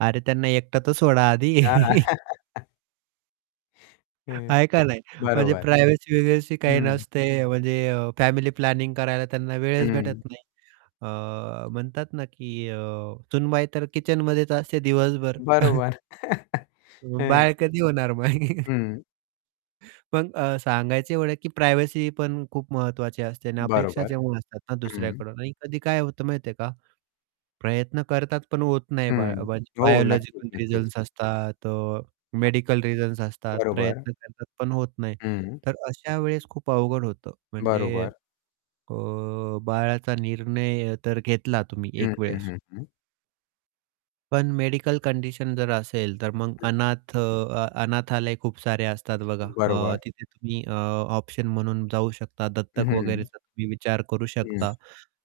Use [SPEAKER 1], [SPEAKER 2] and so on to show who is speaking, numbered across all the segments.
[SPEAKER 1] अरे, त्यांना एकट तर सोडा आधी.
[SPEAKER 2] हां. हं,
[SPEAKER 1] आहे का नाही. म्हणजे
[SPEAKER 2] बरोबर.
[SPEAKER 1] प्रायव्हसी [unintelligible] काही
[SPEAKER 2] हं.
[SPEAKER 1] नसते. म्हणजे अ, प्लॅनिंग करायला त्यांना वेळच
[SPEAKER 2] हं.
[SPEAKER 1] भेटत नाही. अ, म्हणतात ना, की अ, सुनबाई तर किचनमध्येच असते दिवसभर.
[SPEAKER 2] बरोबर.
[SPEAKER 1] अं,
[SPEAKER 2] हं.
[SPEAKER 1] बाळ कधी होणार मग?
[SPEAKER 2] हं.
[SPEAKER 1] पण अ, सांगायचं एवढं आहे, की प्रायव्हसी पण खूप महत्त्वाची असते आणि अपेक्षा
[SPEAKER 2] बरोबर.
[SPEAKER 1] जेव्हा असतात ना
[SPEAKER 2] हं.
[SPEAKER 1] दुसऱ्याकडून आणि कधी काय होतं माहिती आहे का, प्रयत्न करतात पण होत नाही बाळ.
[SPEAKER 2] हं.
[SPEAKER 1] [unintelligible]
[SPEAKER 2] हो, नक्कीच,
[SPEAKER 1] बायोलॉजिकल
[SPEAKER 2] नक्कीच.
[SPEAKER 1] रिझन्स असतात, अ, मेडिकल रिझन्स असतात.
[SPEAKER 2] बरोबर.
[SPEAKER 1] प्रयत्न करतात, पण होत नाही.
[SPEAKER 2] हं.
[SPEAKER 1] तर अशा वेळेस खूप अवघड होतं. म्हणजे
[SPEAKER 2] बरोबर.
[SPEAKER 1] अ, बाळाचा निर्णय तर घेतला तुम्ही
[SPEAKER 2] हं,
[SPEAKER 1] एक
[SPEAKER 2] हं,
[SPEAKER 1] वेळेस.
[SPEAKER 2] हं, हं.
[SPEAKER 1] पण मेडिकल कंडिशन जर असेल, तर मग
[SPEAKER 2] हं, हं.
[SPEAKER 1] अनाथ अ, अनाथालय खूप सारे असतात बघा. अ,
[SPEAKER 2] बरोबर.
[SPEAKER 1] तिथे तुम्ही अ, ऑप्शन म्हणून जाऊ शकता, दत्तक
[SPEAKER 2] हं.
[SPEAKER 1] वगैरेचा तुम्ही विचार करू
[SPEAKER 2] हं.
[SPEAKER 1] शकता.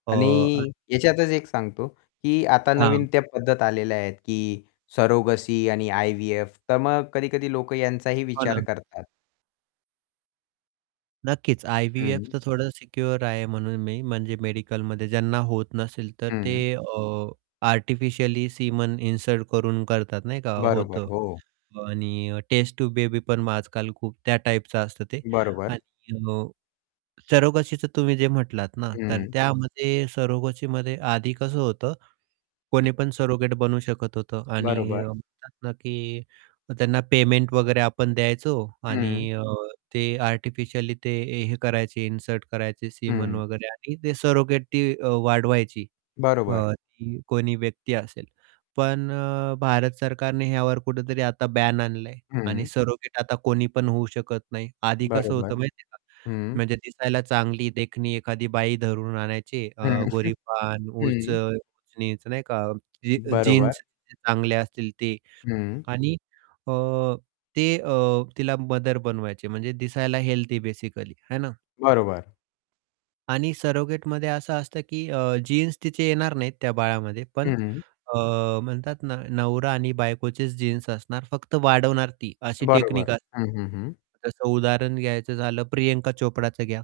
[SPEAKER 1] अ [unintelligible]
[SPEAKER 2] आणि ह्याच्यातच एक सांगतो, की आता
[SPEAKER 1] हां.
[SPEAKER 2] नवीन त्या पद्धत आलेल्या आहेत, की सरोगसी आणि आय-व्ही-एफ. तर मग कधी-कधी लोक यांचाही
[SPEAKER 1] हो
[SPEAKER 2] विचार
[SPEAKER 1] ना.
[SPEAKER 2] करतात.
[SPEAKER 1] नक्कीच. आय-व्ही-एफ
[SPEAKER 2] हं.
[SPEAKER 1] तर थोडं सिक्युअर आहे म्हणून मी. म्हणजे मेडिकलमध्ये ज्यांना होत नसेल, तर ते
[SPEAKER 2] हं.
[SPEAKER 1] अ, आर्टिफिशियली सीमन इन्सर्ट करून करतात नाही का,
[SPEAKER 2] बरोबर,
[SPEAKER 1] होतं.
[SPEAKER 2] हो.
[SPEAKER 1] आणि टेस्ट टूब बेबी पण आजकाल खूप त्या टाईपचं असतं ते.
[SPEAKER 2] बरोबर.
[SPEAKER 1] आणि हो. अ, सरोगसीचं तुम्ही जे म्हटलात ना, तर
[SPEAKER 2] हं.
[SPEAKER 1] त्यामध्ये सरोगसीमध्ये आधी कसं होतं, कोणी पण सरोगेट बनू शकत होतं आणि
[SPEAKER 2] बरोबर.
[SPEAKER 1] म्हणतात ना, की त्यांना पेमेंट वगैरे आपण द्यायचो
[SPEAKER 2] हं.
[SPEAKER 1] आणि अ, ते आर्टिफिशियली ते हे करायचे, इन्सर्ट करायचे सीमन
[SPEAKER 2] हं.
[SPEAKER 1] वगैरे आणि ते सरोगेटी अ, वाढवायची. अ,
[SPEAKER 2] बरोबर.
[SPEAKER 1] ती कोणी व्यक्ती असेल. पण अ, भारत सरकारने ह्यावर कुठेतरी आता बॅन आणलंय आणि
[SPEAKER 2] हं.
[SPEAKER 1] सरोगेट आता कोणी पण होऊ शकत नाही. आधी कसं
[SPEAKER 2] बरोबर.
[SPEAKER 1] होतं माहिती आहे का
[SPEAKER 2] हं.
[SPEAKER 1] म्हणजे दिसायला चांगली देखणी एखादी बाई धरून आणायची, अ,
[SPEAKER 2] हं,
[SPEAKER 1] गोरीपान, उच
[SPEAKER 2] हं.
[SPEAKER 1] [unintelligible] नाही का. अ, जी
[SPEAKER 2] बरोबर.
[SPEAKER 1] जीन्स चांगले असतील ते
[SPEAKER 2] हं.
[SPEAKER 1] आणि अ, ते अ, तिला मदर बनवायचे. म्हणजे दिसायला हेल्दी बेसिकली, आहे ना.
[SPEAKER 2] बरोबर.
[SPEAKER 1] आणि सरोगेटमध्ये असं असतं, की अ, जीन्स तिचे येणार नाहीत. त्या बाळामध्ये,
[SPEAKER 2] हं,
[SPEAKER 1] पण
[SPEAKER 2] हं.
[SPEAKER 1] अ, म्हणतात नवरा आणि बायकोचेच जीन्स असणार. फक्त वाढवणार ती अशी टेक्निक
[SPEAKER 2] बरोबर.
[SPEAKER 1] अ
[SPEAKER 2] हं, हं, हं.
[SPEAKER 1] जसं उदाहरण घ्यायचं झालं, प्रियंका चोप्राचं घ्या.